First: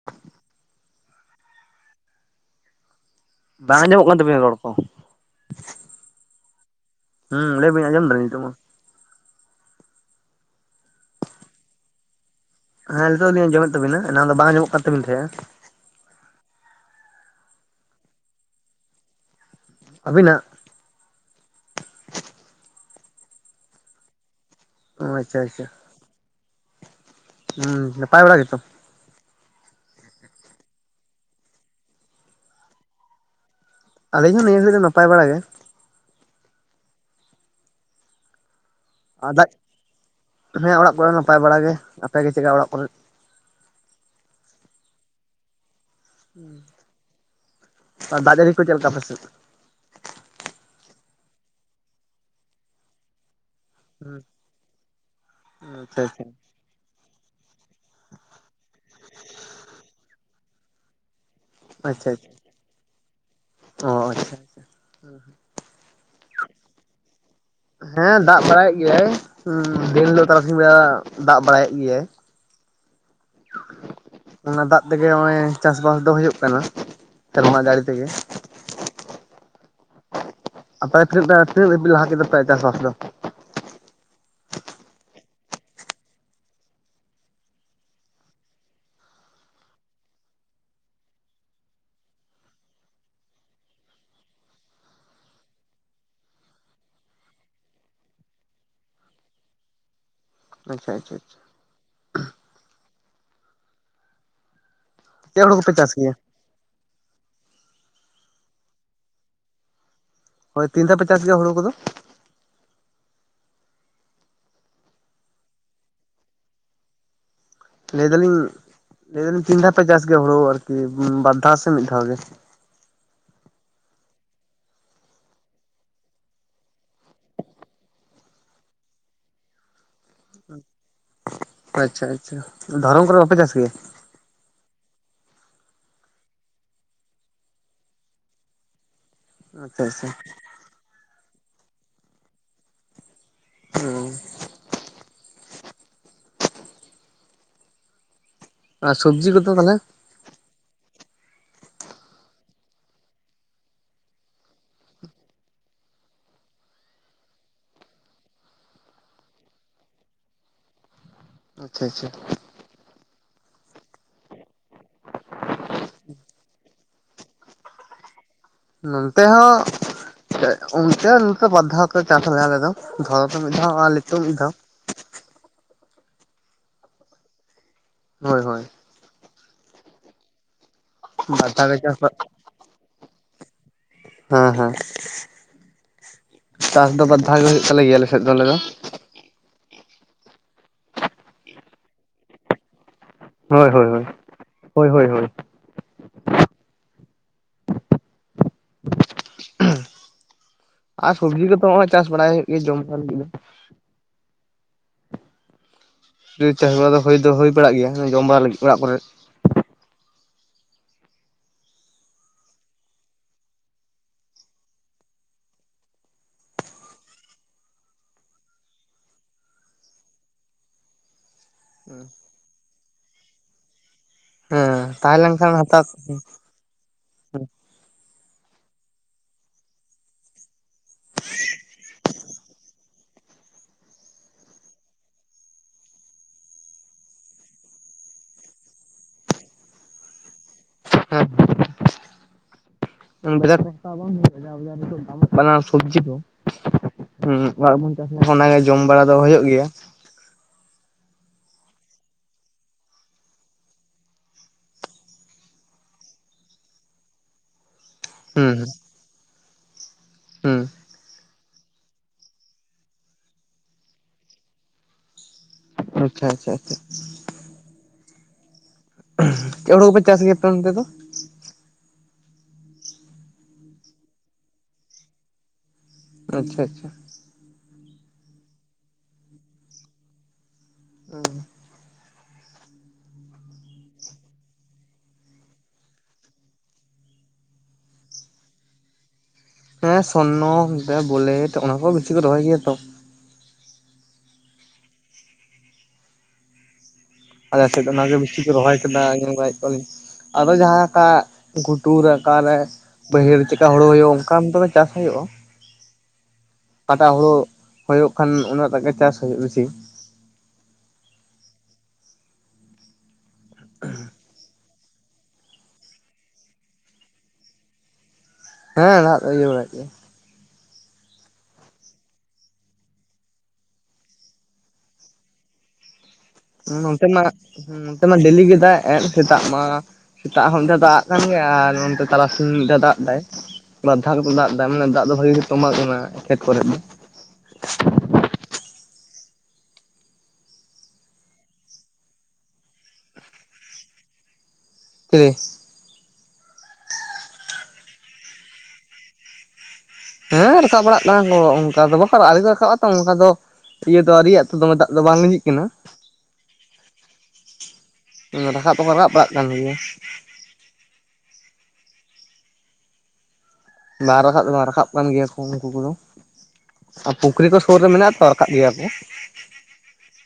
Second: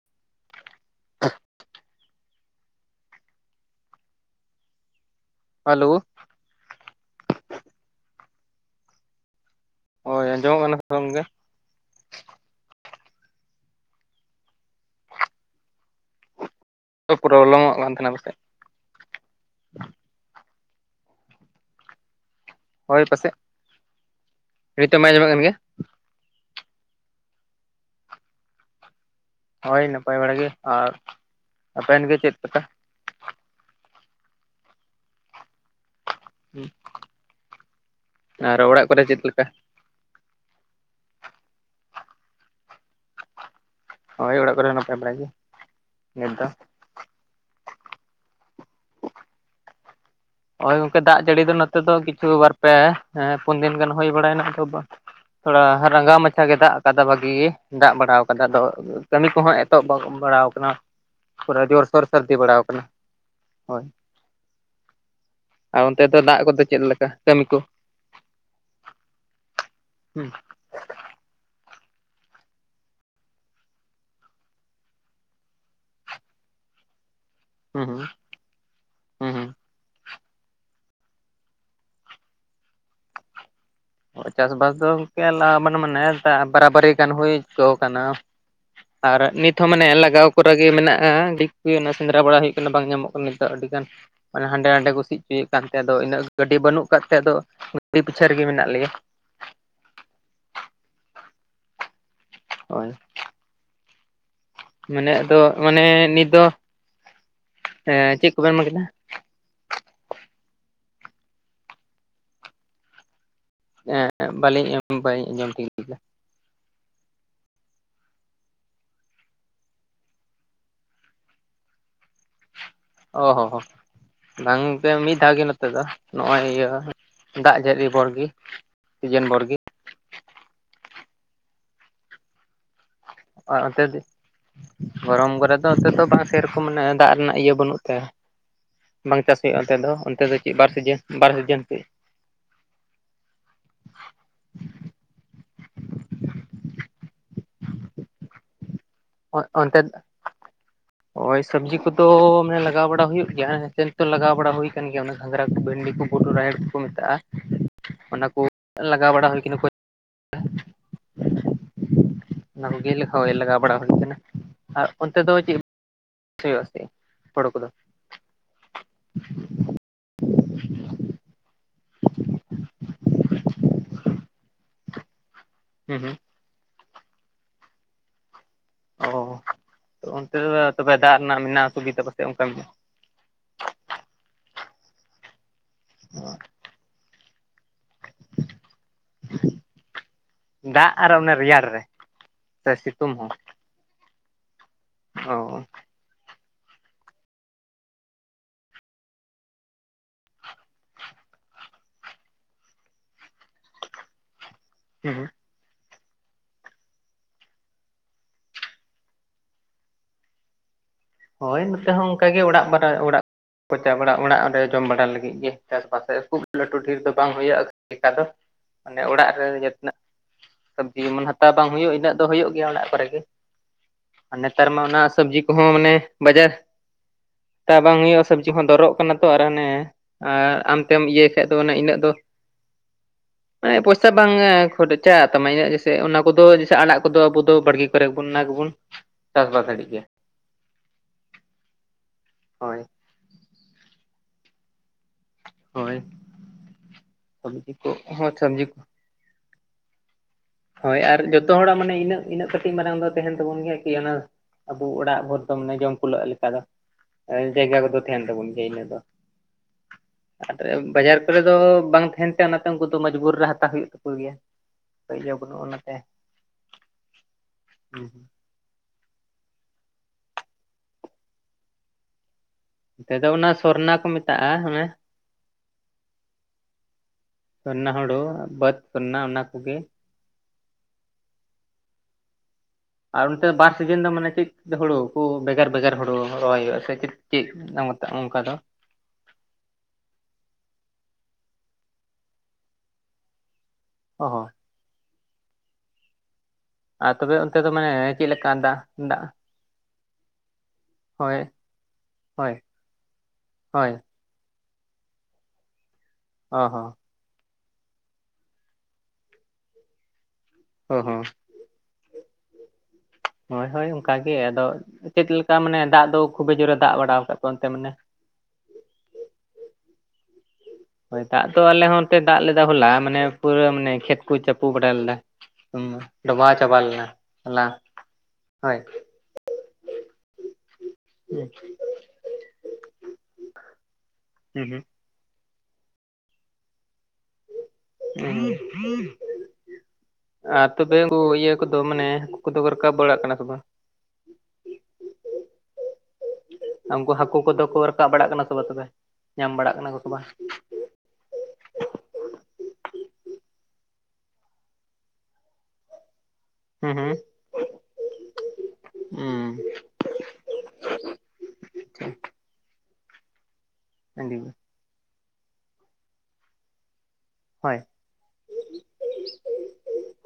[inaudible] [inaudible] ᱵᱟᱝ ᱟᱢᱚᱜ ᱠᱟᱱ ᱛᱤᱱᱟᱹᱜ ᱨᱚᱲ ᱠᱚ ᱦᱟᱞᱚ ᱦᱩᱸ ᱞᱟᱹᱭ ᱟᱱᱡᱚᱢ ᱫᱟᱞᱤᱧ ᱛᱚ ᱦᱳᱭ ᱟᱸᱡᱚᱢᱚᱜ ᱠᱟᱱᱟ [unintelligible] ᱜᱮ ᱦᱮᱸ ᱱᱤᱛᱚᱜ ᱫᱚᱞᱤᱧ ᱟᱡᱚᱢᱮᱫ ᱛᱟᱵᱤᱱᱟ ᱮᱱᱟ ᱫᱚ ᱵᱟᱝ ᱧᱟᱢᱚᱜ ᱠᱟᱱ ᱛᱟᱵᱤᱱ ᱛᱟᱦᱮᱸᱱᱟ ᱯᱨᱚᱵᱞᱮᱢᱚᱜ ᱠᱟᱱ ᱛᱟᱦᱮᱱᱟ ᱯᱟᱥᱮᱫ ᱟᱹᱵᱤᱱᱟᱜ ᱪ ᱦᱳᱭ ᱯᱟᱥᱮᱡ ᱱᱤᱛᱚᱜ ᱮᱢ ᱚ ᱟᱸᱡᱚᱢᱟᱜ ᱠᱟᱱ ᱟᱪᱪᱷᱟ ᱜᱮᱭᱟ ᱟᱪᱪᱷᱟ ᱦᱩᱸ ᱱᱟᱯᱟᱭ ᱵᱟᱲᱟᱜᱮ ᱛᱚ ᱦᱳᱭ ᱱᱟᱯᱟᱭ ᱵᱟᱲᱟ ᱜᱮ ᱟᱨ ᱟᱵᱮᱱ ᱜᱮ ᱪᱮᱫ ᱞᱮᱠᱟ ᱟᱹᱞᱤᱧ ᱦᱚᱸ ᱱᱤᱭᱟᱹ ᱜᱷᱟᱲᱤᱜ ᱫᱚ ᱱᱟᱯᱟᱭ ᱵᱟᱲᱟ ᱜᱮ ᱟᱨ ᱚᱲᱟᱜ ᱠᱚᱨᱮ ᱪᱮᱫ ᱟᱨ ᱞᱮᱠᱟ ᱫᱟᱜ ᱦᱮᱸ ᱚᱲᱟᱜ ᱠᱚᱨᱮ ᱱᱟᱯᱟᱭ ᱵᱟᱲᱟᱟᱜ ᱜᱮ ᱟᱯᱮ ᱜᱮ ᱪᱮᱜᱠᱟ ᱚᱲᱟᱜ ᱠᱚᱨᱮ ᱦᱳᱭ ᱚᱲᱟᱜ ᱠᱚᱨᱮ ᱦᱚᱸ ᱱᱟᱯᱟᱭ ᱵᱟᱲᱟ ᱜᱮ ᱱᱤᱛ ᱫᱚ ᱟᱨ ᱫᱟᱜ ᱡᱟᱲᱤ ᱠᱚ ᱪᱮᱞᱮᱠᱟ ᱟᱯᱮ ᱥᱮ ᱱᱚᱜᱼᱭ ᱜᱚᱝᱠᱮ ᱫᱟᱜ ᱡᱟᱹᱲᱤ ᱱᱚᱛᱮ ᱫᱚ ᱠᱤᱪᱷᱩ ᱯᱮ ᱦᱮᱸ ᱯᱩᱱ ᱫᱤᱱ ᱜᱟᱱ ᱦᱩᱭ ᱦᱩᱸ ᱵᱟᱲᱟᱭᱮᱱᱟ ᱛᱷᱚᱲᱟ ᱟᱪᱪᱷᱟ ᱨᱟᱸᱜᱟᱣ ᱟᱪᱪᱷᱟ ᱢᱟᱪᱷᱟ ᱜᱮ ᱫᱟᱜ ᱠᱟᱫᱟ ᱵᱷᱟᱹᱜᱤ ᱫᱟᱜ ᱵᱟᱲᱟ ᱟᱠᱟᱫᱟ ᱟᱫᱚ ᱠᱟᱹᱢᱤ ᱠᱚᱦᱚᱸ ᱮᱛᱚᱦᱚᱵ ᱵᱟᱲᱟᱣ ᱠᱟᱱᱟ ᱯᱚᱨᱮ ᱡᱳᱨᱥᱳᱨ ᱟᱪᱪᱷᱟ ᱟᱪᱪᱷᱟ ᱥᱟᱨᱫᱤ ᱵᱟᱲᱟᱣ ᱟᱠᱟᱱᱟ ᱦᱳᱭ [unintelligible] [inaudible] ᱟᱨ ᱚᱱᱛᱮ ᱫᱚ ᱫᱟᱜ ᱠᱚᱫᱚ ᱪᱮᱫ ᱞᱮᱠᱟ ᱠᱟᱹᱢᱤ ᱠᱚ ᱦᱮᱸ ᱫᱟᱜ ᱵᱟᱲᱟᱭᱮᱫ ᱜᱮᱭᱟᱭ ᱫᱤᱱ ᱦᱩᱸ ᱦᱤᱞᱳᱜ ᱛᱟᱨᱟᱥᱤᱧ ᱵᱮᱲᱟ ᱫᱟᱜ ᱵᱟᱲᱟᱭᱮᱫ ᱜᱮᱭᱟᱭ ᱚᱱᱟ ᱫᱟᱜ ᱛᱮᱜᱮ ᱦᱚᱸᱜᱼᱚᱭ ᱪᱟᱥᱼᱵᱟᱥ ᱫᱚ ᱦᱩᱭᱩᱜ ᱠᱟᱱᱟ ᱥᱮᱨᱢᱟ ᱦᱩᱸ ᱡᱟᱲᱤ ᱛᱮᱜᱮ ᱦᱩᱸ ᱦᱩᱸ ᱟᱯᱮ ᱛᱤᱱᱟᱹᱜ ᱴᱟ‌ᱛᱤᱱᱟ. ᱜ ᱞᱟ ᱠᱮᱫᱟᱯᱮ ᱪᱟᱥ ᱫᱚ ᱪᱟᱥᱵᱟᱥ ᱫᱚ ᱜᱚᱢᱠᱮ ᱞᱟᱜᱵᱚᱱ ᱢᱟᱱᱮ ᱵᱟᱨᱟᱵᱟᱨᱤ ᱜᱟᱱ ᱦᱩᱭ ᱪᱩᱠᱟᱹᱣ ᱠᱟᱱᱟ ᱟᱨ ᱱᱤᱛ ᱦᱚᱸ ᱢᱟᱱᱮ ᱞᱟᱜᱟᱣ ᱠᱚᱨᱟ ᱜᱮ ᱢᱮᱱᱟᱜᱼᱟ ᱫᱤᱠ ᱠᱚ ᱜᱮ ᱚᱱᱟ ᱥᱮᱸᱫᱽᱨᱟ ᱵᱟᱲᱟ ᱦᱩᱭᱩᱜ ᱠᱟᱱᱟ ᱵᱟᱝ ᱧᱟᱢᱚᱜ ᱠᱟᱱᱟ ᱱᱤᱛᱳᱜ ᱟᱹᱰᱤᱜᱟᱱ ᱢᱟᱱᱮ ᱦᱟᱸᱰᱮ ᱱᱟᱰᱮ ᱠᱚ ᱥᱤ ᱚᱪᱚᱭᱮᱫ ᱠᱟᱱ ᱛᱮ ᱟᱫᱚ ᱤᱱᱟᱹᱜ ᱜᱟᱹᱰᱤ ᱵᱟᱹᱱᱩᱜ ᱟᱠᱟᱫᱛᱮ ᱟᱫᱚ ᱜᱟᱹᱰᱤ ᱯᱤᱪᱷᱟᱹ ᱨᱮᱜᱮ ᱢᱮᱱᱟᱜ ᱞᱮᱭᱟ ᱟᱪᱪᱟ ᱟᱪᱷᱟ ᱟᱪᱷᱟ ᱦᱳᱭ ᱢᱟᱱᱮ ᱟᱫᱚ ᱪᱮᱫ ᱦᱩᱲᱩ ᱠᱚᱯᱮ ᱢᱟᱱᱮ ᱪᱟᱥ ᱜᱮᱭᱟ ᱱᱤᱛ ᱫᱚ ᱪᱮᱫ ᱠᱚᱵᱮᱱ ᱢᱮ [unintelligible] ᱠᱮᱫᱟ ᱦᱳᱭ ᱛᱤᱱ ᱫᱷᱟᱣ ᱯᱮ ᱪᱟᱥ ᱜᱮᱭᱟ ᱦᱩᱲᱩ ᱠᱚᱫᱚ ᱮᱜ ᱵᱟᱹᱞᱤᱧ ᱵᱟᱹᱧ ᱟᱸᱡᱚᱢ ᱛᱤᱭᱳᱜ ᱞᱮᱫᱟ ᱞᱟᱹᱭ ᱫᱟᱞᱤᱧ ᱞᱟᱹᱭ ᱫᱟᱞᱤᱧ ᱛᱤᱱ ᱫᱷᱟᱣ ᱯᱮ ᱪᱟᱥ ᱜᱮᱭᱟ ᱦᱩᱲᱩ ᱟᱨᱠᱤ ᱵᱟᱨ ᱫᱷᱟᱣ ᱥᱮ ᱢᱤᱫ ᱫᱷᱟᱣ ᱜᱮ ᱚ ᱦᱚᱸ ᱦᱚᱸ ᱵᱟᱝ ᱜᱚᱝᱠᱮ ᱢᱤᱫ ᱫᱷᱟᱣ ᱜᱮ ᱱᱚᱛᱮ ᱫᱚ ᱱᱚᱜᱚᱭ ᱤᱭᱟᱹ ᱫᱟᱜ ᱡᱟᱹᱲᱤ ᱵᱚᱨ ᱜᱤ ᱥᱤᱡᱮᱱ ᱵᱚᱨᱜᱤ ᱟᱪᱪᱷᱟ ᱟᱪᱪᱷᱟ ᱫᱷᱚᱨᱚᱱ ᱠᱚᱨᱮ ᱵᱟᱯᱮ ᱪᱟᱥ ᱜᱮᱭᱟ ᱫᱷᱚᱨᱚᱱ ᱠᱚᱨᱮ ᱫᱚ ᱚᱛᱮ ᱫᱚ ᱵᱟᱝ ᱥᱮᱨᱚᱠᱚᱢ ᱫᱟᱜ ᱨᱮᱱᱟᱜ ᱤᱭᱟᱹ ᱵᱟᱹᱱᱩᱜ ᱛᱮ ᱵᱟᱝ ᱪᱟᱥ ᱦᱩᱭᱩᱜᱼᱟ ᱱᱚᱛᱮ ᱟᱪᱪᱷᱟ ᱫᱚ ᱟᱪᱪᱷᱟ ᱚᱱᱛᱮ ᱫᱚ ᱪᱮᱫ ᱵᱟᱨ ᱥᱤᱡᱤᱱ ᱵᱟᱨ ᱥᱤᱡᱤᱱ ᱪᱮᱫ [unintelligible] ᱟᱨ ᱥᱚᱵᱽᱡᱤ ᱚᱱ ᱠᱚᱫᱚ ᱛᱟᱦᱚᱞᱮ ᱚᱱᱛᱮ ᱳᱭ ᱥᱚᱵᱽᱡᱤ ᱠᱚᱫᱚ ᱢᱟᱱᱮ ᱞᱟᱜᱟᱣ ᱵᱟᱲᱟ ᱦᱩᱭᱩᱜ ᱜᱮᱭᱟ ᱦᱟᱱᱛᱮ ᱱᱟᱛᱮ ᱞᱟᱜᱟᱣ ᱵᱟᱲᱟ ᱦᱩᱭ ᱟᱠᱟᱱ ᱜᱮᱭᱟ ᱜᱷᱟᱝᱨᱟ ᱠᱚ ᱵᱷᱮᱱᱰᱤ ᱠᱚ ᱜᱩᱴᱩ [unintelligible] ᱨᱟᱦᱮᱲ ᱠᱚ ᱠᱚ ᱢᱮᱛᱟᱜᱼᱟ ᱚᱱᱟ ᱠᱚ ᱞᱟᱜᱟᱣ ᱵᱟᱲᱟ ᱦᱩᱭ ᱠᱟᱱᱟ ᱟᱪᱪᱷᱟ ᱟᱪᱪᱷᱟ ᱚᱱᱟ ᱠᱚ ᱜᱮ ᱞᱟᱜᱟᱣ ᱵᱟᱲᱟ ᱦᱩᱭ ᱠᱟᱱᱟ ᱟᱨ ᱚᱱᱛᱮ ᱫᱚ ᱪᱮᱫ ᱥᱮᱭ [inaudible] ᱥᱮ ᱦᱳᱲᱳ ᱠᱚ ᱫᱚ ᱱᱚᱱ ᱛᱮ ᱦᱚᱸ ᱚᱱᱛᱮ ᱱᱚᱛᱮ ᱵᱟᱨᱫᱷᱟ ᱠᱚ ᱪᱟᱥ ᱟᱞᱮ ᱫᱚ ᱫᱷᱚᱨᱚᱱ ᱥᱮᱫ ᱢᱤᱫ ᱫᱷᱟᱣ ᱟᱨ ᱱᱤᱛᱳᱜ ᱢᱤᱫ ᱫᱷᱟᱣ ᱦᱮᱸ ᱦᱩᱸ ᱦᱳᱭ ᱦᱳᱭ ᱾ [unintelligible] ᱚᱱᱛᱮ ᱫᱚ ᱛᱚᱵᱮ ᱫᱟᱜ ᱨᱮᱱᱟᱜ ᱵᱟᱨ ᱫᱷᱟᱣ ᱢᱮᱱᱟᱜᱼᱟ ᱜᱮ ᱪᱟᱥ ᱥᱩᱵᱤᱫᱟ ᱫᱚ ᱯᱟᱥᱮᱡ ᱚᱱᱠᱟᱱ ᱼᱼ ᱦᱮᱸ ᱦᱮᱸ ᱪᱟᱥ ᱫᱚ ᱵᱟᱨ ᱫᱷᱟᱣ ᱜᱮ ᱦᱩᱭᱩᱜ ᱛᱟᱞᱮ ᱜᱮᱭᱟ ᱟᱞᱮ ᱥᱮᱫ ᱫᱚ ᱟᱞᱮ ᱫᱚ ᱾ ᱫᱟᱜ ᱟᱨ ᱚᱱᱮ ᱨᱮᱭᱟᱲ ᱨᱮ ᱥᱮ ᱥᱤᱛᱩᱝ ᱦᱚᱸ ᱾ ᱦᱳᱭ ᱦᱳᱭ ᱦᱳᱭ, ᱦᱳᱭ ᱦᱳᱭ ᱦᱳᱭ ᱾ ᱦᱩᱸ ᱟᱨ ᱥᱚᱵᱽᱡᱤ ᱠᱚᱫᱚ ᱦᱚᱸᱜᱼᱚᱭ ᱪᱟᱥ ᱵᱟᱲᱟᱭ ᱦᱩᱭᱩᱜ ᱜᱮᱭᱟ ᱡᱚᱢ ᱞᱟᱹᱜᱤᱫ ᱫᱚ ᱾ ᱦᱩᱸ ᱾ ᱪᱟᱥ ᱵᱟᱲᱟ ᱫᱚ ᱦᱩᱭ ᱫᱚ ᱦᱩᱭ ᱵᱟᱲᱟᱜ ᱜᱮᱭᱟ ᱡᱚᱢ ᱵᱟᱲᱟ ᱞᱟᱹᱜᱤᱫ ᱚᱲᱟᱜ ᱠᱚᱨᱮ ᱾ ᱦᱳᱭ ᱱᱚᱛᱮ ᱦᱚᱸ ᱚᱱᱠᱟ ᱜᱮ ᱚᱲᱟᱜ ᱵᱟᱲᱟ ᱚᱲᱟᱜ [unintelligible] ᱵᱟᱲᱟ ᱚᱲᱟᱜ ᱨᱮ ᱡᱚᱢ ᱵᱟᱲᱟ ᱞᱟᱹᱜᱤᱫ ᱜᱮ ᱪᱟᱥᱵᱟᱥ ᱠᱷᱩᱵ ᱞᱟᱹᱴᱩ ᱰᱷᱤᱨ ᱫᱚ ᱵᱟᱝ ᱦᱩᱭᱩᱜᱼᱟ ᱾ ᱞᱮᱠᱟ ᱫᱚ ᱢᱟᱱᱮ ᱚᱲᱟᱜ ᱨᱮ ᱱᱤᱡᱮ ᱛᱮᱱᱟᱜ ᱥᱚᱵᱽᱡᱤ ᱡᱮᱢᱚᱱ ᱦᱟᱛᱟᱣ ᱵᱟᱝ ᱦᱩᱭᱩᱜ ᱤᱱᱟᱹᱜ ᱫᱚ ᱦᱩᱭᱩᱜ ᱜᱮᱭᱟ ᱚᱲᱟᱜ ᱠᱚᱨᱮ ᱜᱮ ᱾ ᱱᱮᱛᱟᱨ ᱢᱟ ᱦᱮᱸ ᱚᱱᱟ ᱛᱟᱦᱮᱸ ᱥᱚᱵᱽᱡᱤ ᱞᱮᱱᱠᱷᱟᱱ ᱠᱚᱦᱚᱸ ᱦᱟᱛᱟᱣ ᱢᱟᱱᱮ ᱵᱟᱡᱟᱨ ᱛᱚ ᱵᱟᱝ ᱦᱩᱭᱩᱜᱼᱟ ᱥᱚᱵᱽᱡᱤ ᱦᱚᱸ ᱫᱚᱨᱚᱜ ᱠᱟᱱᱟ ᱛᱚ ᱟᱨ ᱚᱱᱮ ᱟᱨ ᱟᱢᱛᱮᱢ ᱤᱭᱟᱹᱭ ᱠᱷᱟᱱ ᱫᱚ ᱚᱱᱮ ᱤᱱᱟᱹᱜ ᱫᱚ ᱢᱟᱱᱮ ᱯᱚᱭᱥᱟ ᱵᱟᱝ ᱠᱷᱚᱨᱪᱟ ᱛᱟᱢᱟ ᱤᱱᱟᱹ ᱡᱮᱥᱮ ᱚᱱᱟ ᱠᱚᱫᱚ ᱡᱮᱥᱮ ᱟᱲᱟᱜ ᱠᱚᱫᱚ ᱟᱵᱚ ᱫᱚ ᱵᱟᱲᱜᱮ ᱠᱚ ᱨᱮ ᱵᱚᱱ ᱚᱱᱟ ᱜᱮᱵᱚᱱ ᱪᱟᱥᱵᱟᱥ ᱫᱟᱲᱮᱜ ᱜᱮᱭᱟ ᱾ [unintelligible] ᱦᱚᱭ ᱾ ᱵᱷᱮᱜᱟᱨ ᱯᱚᱭᱥᱟᱹ ᱢᱟ ᱵᱟᱝ ᱦᱳᱭᱳᱜᱼᱟ [unintelligible] ᱵᱟᱱᱟᱨ ᱦᱳᱭ ᱥᱚᱵᱽᱡᱤ ᱫᱚ ᱥᱚᱵᱽᱡᱤ ᱚᱲᱟᱜ ᱨᱮ ᱵᱚᱱ ᱪᱟᱥ ᱠᱚᱦᱚᱸ ᱞᱮᱠᱷᱟᱱ ᱚᱱᱟᱜᱮ ᱥᱚᱵᱽᱡᱤ ᱡᱚᱢ ᱵᱟᱲᱟ ᱫᱚ ᱦᱩᱭᱩᱜ ᱜᱮᱭᱟ ᱾ ᱦᱳᱭ ᱟᱨ ᱡᱚᱛᱚ ᱦᱚᱲᱟᱜ ᱢᱟᱱᱮ ᱤᱱᱟᱹᱜ ᱤᱱᱟᱹᱜ ᱠᱟᱹᱴᱤᱡ ᱢᱟᱨᱟᱝ ᱫᱚ ᱛᱟᱦᱮᱱ ᱛᱟᱵᱚᱱ ᱜᱮᱭᱟ ᱠᱤ ᱚᱱᱟ ᱟᱵᱚ ᱚᱲᱟᱜ ᱦᱚᱲ ᱫᱚ ᱢᱟᱱᱮ ᱡᱚᱢ ᱠᱩᱞᱟᱹᱜ ᱞᱮᱠᱟ ᱫᱚ ᱡᱟᱭᱜᱟ ᱠᱚᱫᱚ ᱛᱟᱦᱮᱱ ᱛᱟᱵᱚᱱ ᱦᱩᱸ ᱜᱮᱭᱟ ᱤᱱᱟᱹ ᱫᱚ ᱾ ᱟᱨ ᱦᱩᱸ ᱵᱟᱡᱟᱨ ᱠᱚᱨᱮ ᱫᱚ ᱵᱟᱝ ᱛᱟᱦᱮᱱ ᱛᱮ ᱚᱱᱟᱛᱮ ᱩᱱᱠᱩ ᱫᱚ ᱢᱚᱡᱽᱵᱩᱨ ᱨᱮ ᱦᱟᱛᱟᱣ ᱦᱩᱭᱩᱜ ᱛᱟᱠᱩ ᱜᱮᱭᱟ ᱾ ᱤᱭᱟᱹ ᱵᱟᱱᱩᱜᱼᱟᱱᱟ ᱾ ᱟᱪᱪᱷᱟ ᱟᱪᱪᱷᱟ ᱟᱪᱪᱷᱟ ᱾ ᱦᱩᱸ ᱦᱩᱸ ᱾ ᱪᱮᱫ ᱦᱩᱲᱩ ᱠᱚ ᱯᱮ ᱪᱟᱥ ᱜᱮᱭᱟ ᱟᱯᱮ ᱚᱱᱛᱮ ᱫᱚ? ᱱᱚᱛᱮ ᱫᱚ ᱚᱱᱟ ᱥᱚᱨᱱᱟ ᱠᱚ ᱢᱮᱛᱟᱜᱼᱟ ᱚᱱᱮᱼᱼ ᱟᱪᱪᱷᱟ ᱟᱪᱪᱷᱟ ᱾ ᱥᱚᱨᱱᱟ ᱦᱩᱲᱩ ᱵᱟᱹᱫᱽ ᱥᱚᱨᱱᱟ ᱚᱱᱟ ᱠᱚᱜᱮ ᱾ ᱦᱩᱸ ᱾ ᱟᱨ ᱚᱱᱛᱮ ᱵᱟᱨ ᱥᱤᱡᱤᱱ ᱫᱚ ᱢᱟᱱᱮ ᱪᱮᱫ ᱼᱼ ᱦᱩᱲᱩ ᱠᱚ ᱵᱷᱮᱜᱟᱨ ᱵᱷᱮᱜᱟᱨ ᱦᱩᱲᱩ ᱨᱚᱦᱚᱭ ᱦᱩᱭᱩᱜᱼᱟ ᱥᱮ ᱪᱮᱫ ᱪᱮᱫ ᱚᱱᱠᱟ ᱫᱚ? ᱦᱮᱸ ᱥᱚᱨᱱᱚ ᱵᱳᱞᱮᱴ ᱚᱱᱟ ᱠᱚ ᱵᱮᱥᱤ ᱠᱚ ᱨᱚᱦᱚᱭ ᱜᱮᱭᱟ ᱛᱚ ᱾ ᱚ ᱦᱚ ᱾ ᱟᱨ ᱛᱚᱵᱮ ᱚᱱᱛᱮ ᱟᱞᱮ ᱥᱮᱫ ᱢᱟᱱᱮ ᱫᱚ ᱚᱱᱟ ᱜᱮ ᱪᱮᱫ ᱵᱮᱥᱤ ᱠᱚ ᱞᱮᱠᱟ ᱨᱚᱦᱚᱭ ᱫᱟᱜ ᱠᱮᱫᱟ ᱫᱟᱜ ᱧᱮᱞ ᱵᱟᱲᱟᱭᱮᱫ ᱠᱚᱣᱟ ᱞᱤᱧ ᱾ ᱟᱫᱚ ᱡᱟᱦᱟᱸ ᱞᱮᱠᱟ ᱦᱳᱭ ᱜᱷᱩᱴᱩ ᱨᱮ ᱦᱳᱭ ᱚᱠᱟᱨᱮ ᱵᱟᱹᱭᱦᱟᱲ ᱪᱮᱠᱟ ᱦᱩᱲᱩ ᱦᱳᱭ ᱦᱩᱭᱩᱜᱼᱼ ᱠᱟᱢ ᱛᱚᱵᱮ ᱪᱟᱥ ᱦᱩᱭᱩᱜᱼᱟᱼᱼ ᱚ ᱦᱚ ᱾ ᱚᱠᱟ ᱦᱳᱲᱳ ᱦᱩᱭᱩᱜ ᱠᱷᱟᱱ ᱩᱱᱟᱹᱜ ᱴᱟᱜ ᱜᱮ ᱪᱟᱥ ᱦᱩᱭᱩᱜ ᱵᱮᱥᱤ ᱾ ᱚ ᱦᱚ ᱾ ᱦᱳᱭ ᱦᱳᱭ ᱚᱱᱠᱟ ᱜᱮ ᱟᱫᱚ ᱪᱮᱫ ᱞᱮᱠᱟ ᱢᱟᱱᱮ ᱫᱟᱜ ᱫᱚ ᱠᱷᱩᱵ ᱡᱳᱨᱮ ᱫᱟᱜ ᱵᱟᱲᱟ ᱟᱠᱟᱫ ᱠᱚ ᱚᱱᱛᱮ ᱢᱟᱱᱮᱼᱼ ᱦᱮᱸ ᱱᱟᱦᱟᱜ ᱫᱚ ᱤᱭᱟᱹ ᱵᱟᱲᱟᱭᱮᱫ ᱜᱮᱼᱼ ᱦᱳᱭ ᱫᱟᱜ ᱫᱚ ᱟᱞᱮ ᱦᱚᱸ ᱱᱚᱛᱮ ᱫᱟᱜ ᱞᱮᱫᱟ ᱦᱚᱞᱟ ᱢᱟᱱᱮ ᱯᱩᱨᱟᱹ ᱢᱟᱱᱮ ᱠᱷᱮᱛ ᱠᱚ ᱪᱟᱯᱩ ᱵᱟᱲᱟ ᱞᱮᱫᱟ ᱾ ᱦᱩᱸ ᱰᱳᱵᱟᱣ ᱪᱟᱵᱟ ᱞᱮᱱᱟ ᱼᱼ ᱦᱮᱸ ᱱᱚᱛᱮ ᱢᱟ ᱰᱮᱞᱤ ᱜᱮ ᱫᱟᱜ ᱮᱫ ᱥᱮᱛᱟᱜ ᱢᱟ ᱾ ᱥᱮᱛᱟᱜ ᱦᱚᱸ ᱢᱤᱫ ᱫᱷᱟᱣ ᱫᱟᱜ ᱟᱜ ᱠᱟᱱ ᱜᱮᱭᱟ ᱟᱨ ᱱᱚᱱᱛᱮ ᱛᱟᱨᱟᱥᱤᱧ ᱢᱤᱫ ᱫᱷᱟᱣ ᱫᱟᱜ ᱫᱟᱭ ᱾ ᱵᱟᱨ ᱫᱷᱟᱣ ᱠᱟᱛᱮ ᱫᱟᱜ ᱮᱫᱟ ᱦᱩᱸ ᱢᱟᱱᱮ ᱫᱟᱜ ᱫᱚ ᱵᱷᱟᱜᱤ ᱜᱮ ᱛᱚᱢᱵᱟ ᱠᱟᱱᱟ ᱠᱷᱮᱛ ᱠᱚᱨᱮ ᱫᱚ ᱾ [unintelligible] ᱟᱨ ᱛᱚᱵᱮ ᱩᱱᱠᱩ ᱤᱭᱟᱹ ᱠᱚᱫᱚ ᱢᱟᱱᱮ ᱦᱟᱠᱩ ᱫᱚ ᱨᱟᱠᱟᱵ ᱵᱟᱲᱟ ᱠᱟᱱᱟ ᱥᱮ ᱵᱟᱝ? [unintelligible] ᱩᱱᱠᱩ ᱦᱟᱹᱠᱩ ᱠᱚᱫᱚ ᱠᱚ ᱨᱟᱠᱟᱵ ᱵᱟᱲᱟᱜ ᱠᱟᱱᱟ ᱛᱚᱵᱮ-ᱛᱚᱵᱮ ᱧᱟᱢ ᱵᱟᱲᱟᱜ ᱠᱟᱱᱟ ᱠᱚ? ᱥᱮ ᱵᱟᱝ? ᱦᱮᱸ ᱨᱟᱠᱟᱵ ᱵᱟᱲᱟᱜ [unintelligible] ᱚᱱᱠᱟ ᱫᱚ ᱵᱟᱠᱟᱨᱚᱜᱼᱟ ᱟᱲᱮ ᱠᱚ ᱨᱟᱠᱟᱵ ᱛᱚ ᱚᱱᱠᱟ ᱫᱚ ᱤᱭᱟᱹ ᱫᱚ ᱟᱹᱣᱨᱤᱭᱟᱜᱚ ᱫᱚᱢᱮ ᱫᱟᱜ ᱫᱚ ᱵᱟᱝ ᱞᱸᱤᱡᱤ ᱠᱟᱱᱟ ᱾ [inaudible] ᱦᱩᱸ ᱦᱩᱸ ᱾ [unintelligible] ᱨᱟᱠᱟᱵ ᱫᱚᱠᱚ ᱨᱟᱵ ᱠᱟᱜ ᱠᱟᱱ ᱜᱮᱭᱟ ᱾ ᱵᱟᱝ ᱟᱹᱰᱤ ᱨᱟᱠᱟᱵ ᱫᱚ ᱵᱟᱝ ᱨᱟᱠᱟᱵ ᱠᱟᱱ ᱜᱮᱭᱟ ᱠᱚ ᱦᱟᱠᱩ ᱠᱚᱫᱚ [unintelligible] ᱟᱨ ᱯᱩᱠᱷᱨᱤ ᱠᱚ ᱦᱳᱭ ᱥᱩᱨ ᱨᱮ ᱢᱮᱱᱟᱜᱼᱟ ᱛᱚ ᱨᱟᱠᱟᱵ ᱜᱮᱭᱟ ᱠᱚ ᱾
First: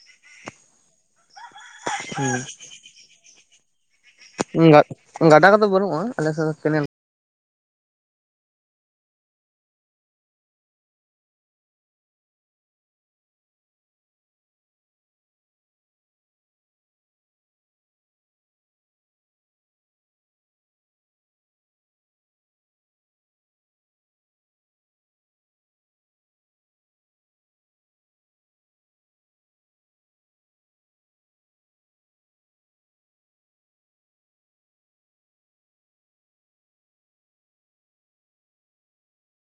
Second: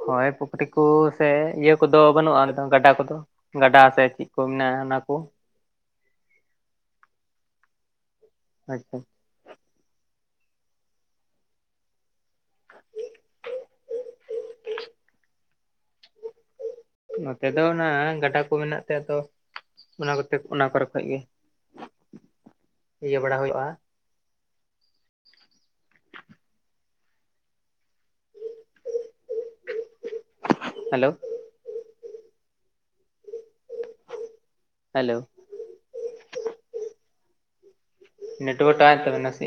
ᱦᱚᱭ ᱯᱩᱠᱷᱨᱤ ᱠᱚ ᱥᱮ ᱤᱭᱟᱹ ᱠᱚᱫᱚ ᱵᱟᱹᱱᱩᱜᱼᱟ ᱜᱟᱰᱟ ᱠᱚᱫᱚ ᱜᱟᱰᱟ ᱥᱮ ᱪᱮᱫ ᱠᱚ ᱢᱮᱱᱟᱜᱼᱟ ᱚᱱᱟ ᱠᱚ ᱜᱟᱰᱟ ᱠᱚᱫᱚ ᱵᱟᱹᱱᱩᱜᱼᱟ ᱟᱞᱮ ᱥᱮᱫ ᱫᱚ ᱠᱮᱱᱮᱞ ᱾ ᱟᱪᱪᱷᱟ ᱾ [unintelligible] [unintelligible] ᱱᱚᱛᱮ ᱫᱚ ᱚᱱᱟ ᱜᱟᱰᱟ ᱠᱚ ᱢᱮᱱᱟᱜ ᱛᱮ ᱛᱚ ᱚᱱᱟ ᱠᱚᱛᱮ ᱚᱱᱟ ᱠᱚᱨᱮ ᱠᱷᱚᱡ ᱜᱮ [unintelligible] ᱤᱭᱟᱹ ᱵᱟᱲᱟ ᱦᱩᱭᱩᱜᱼᱟ ᱾ ᱦᱮᱞᱚ ᱾ ᱦᱮᱞᱚ [unintelligible] ᱱᱮᱴᱚᱣᱟᱨᱠ ᱦᱟᱴᱟᱣ ᱮᱱ ᱛᱟᱵᱮᱱᱟ ᱥᱮ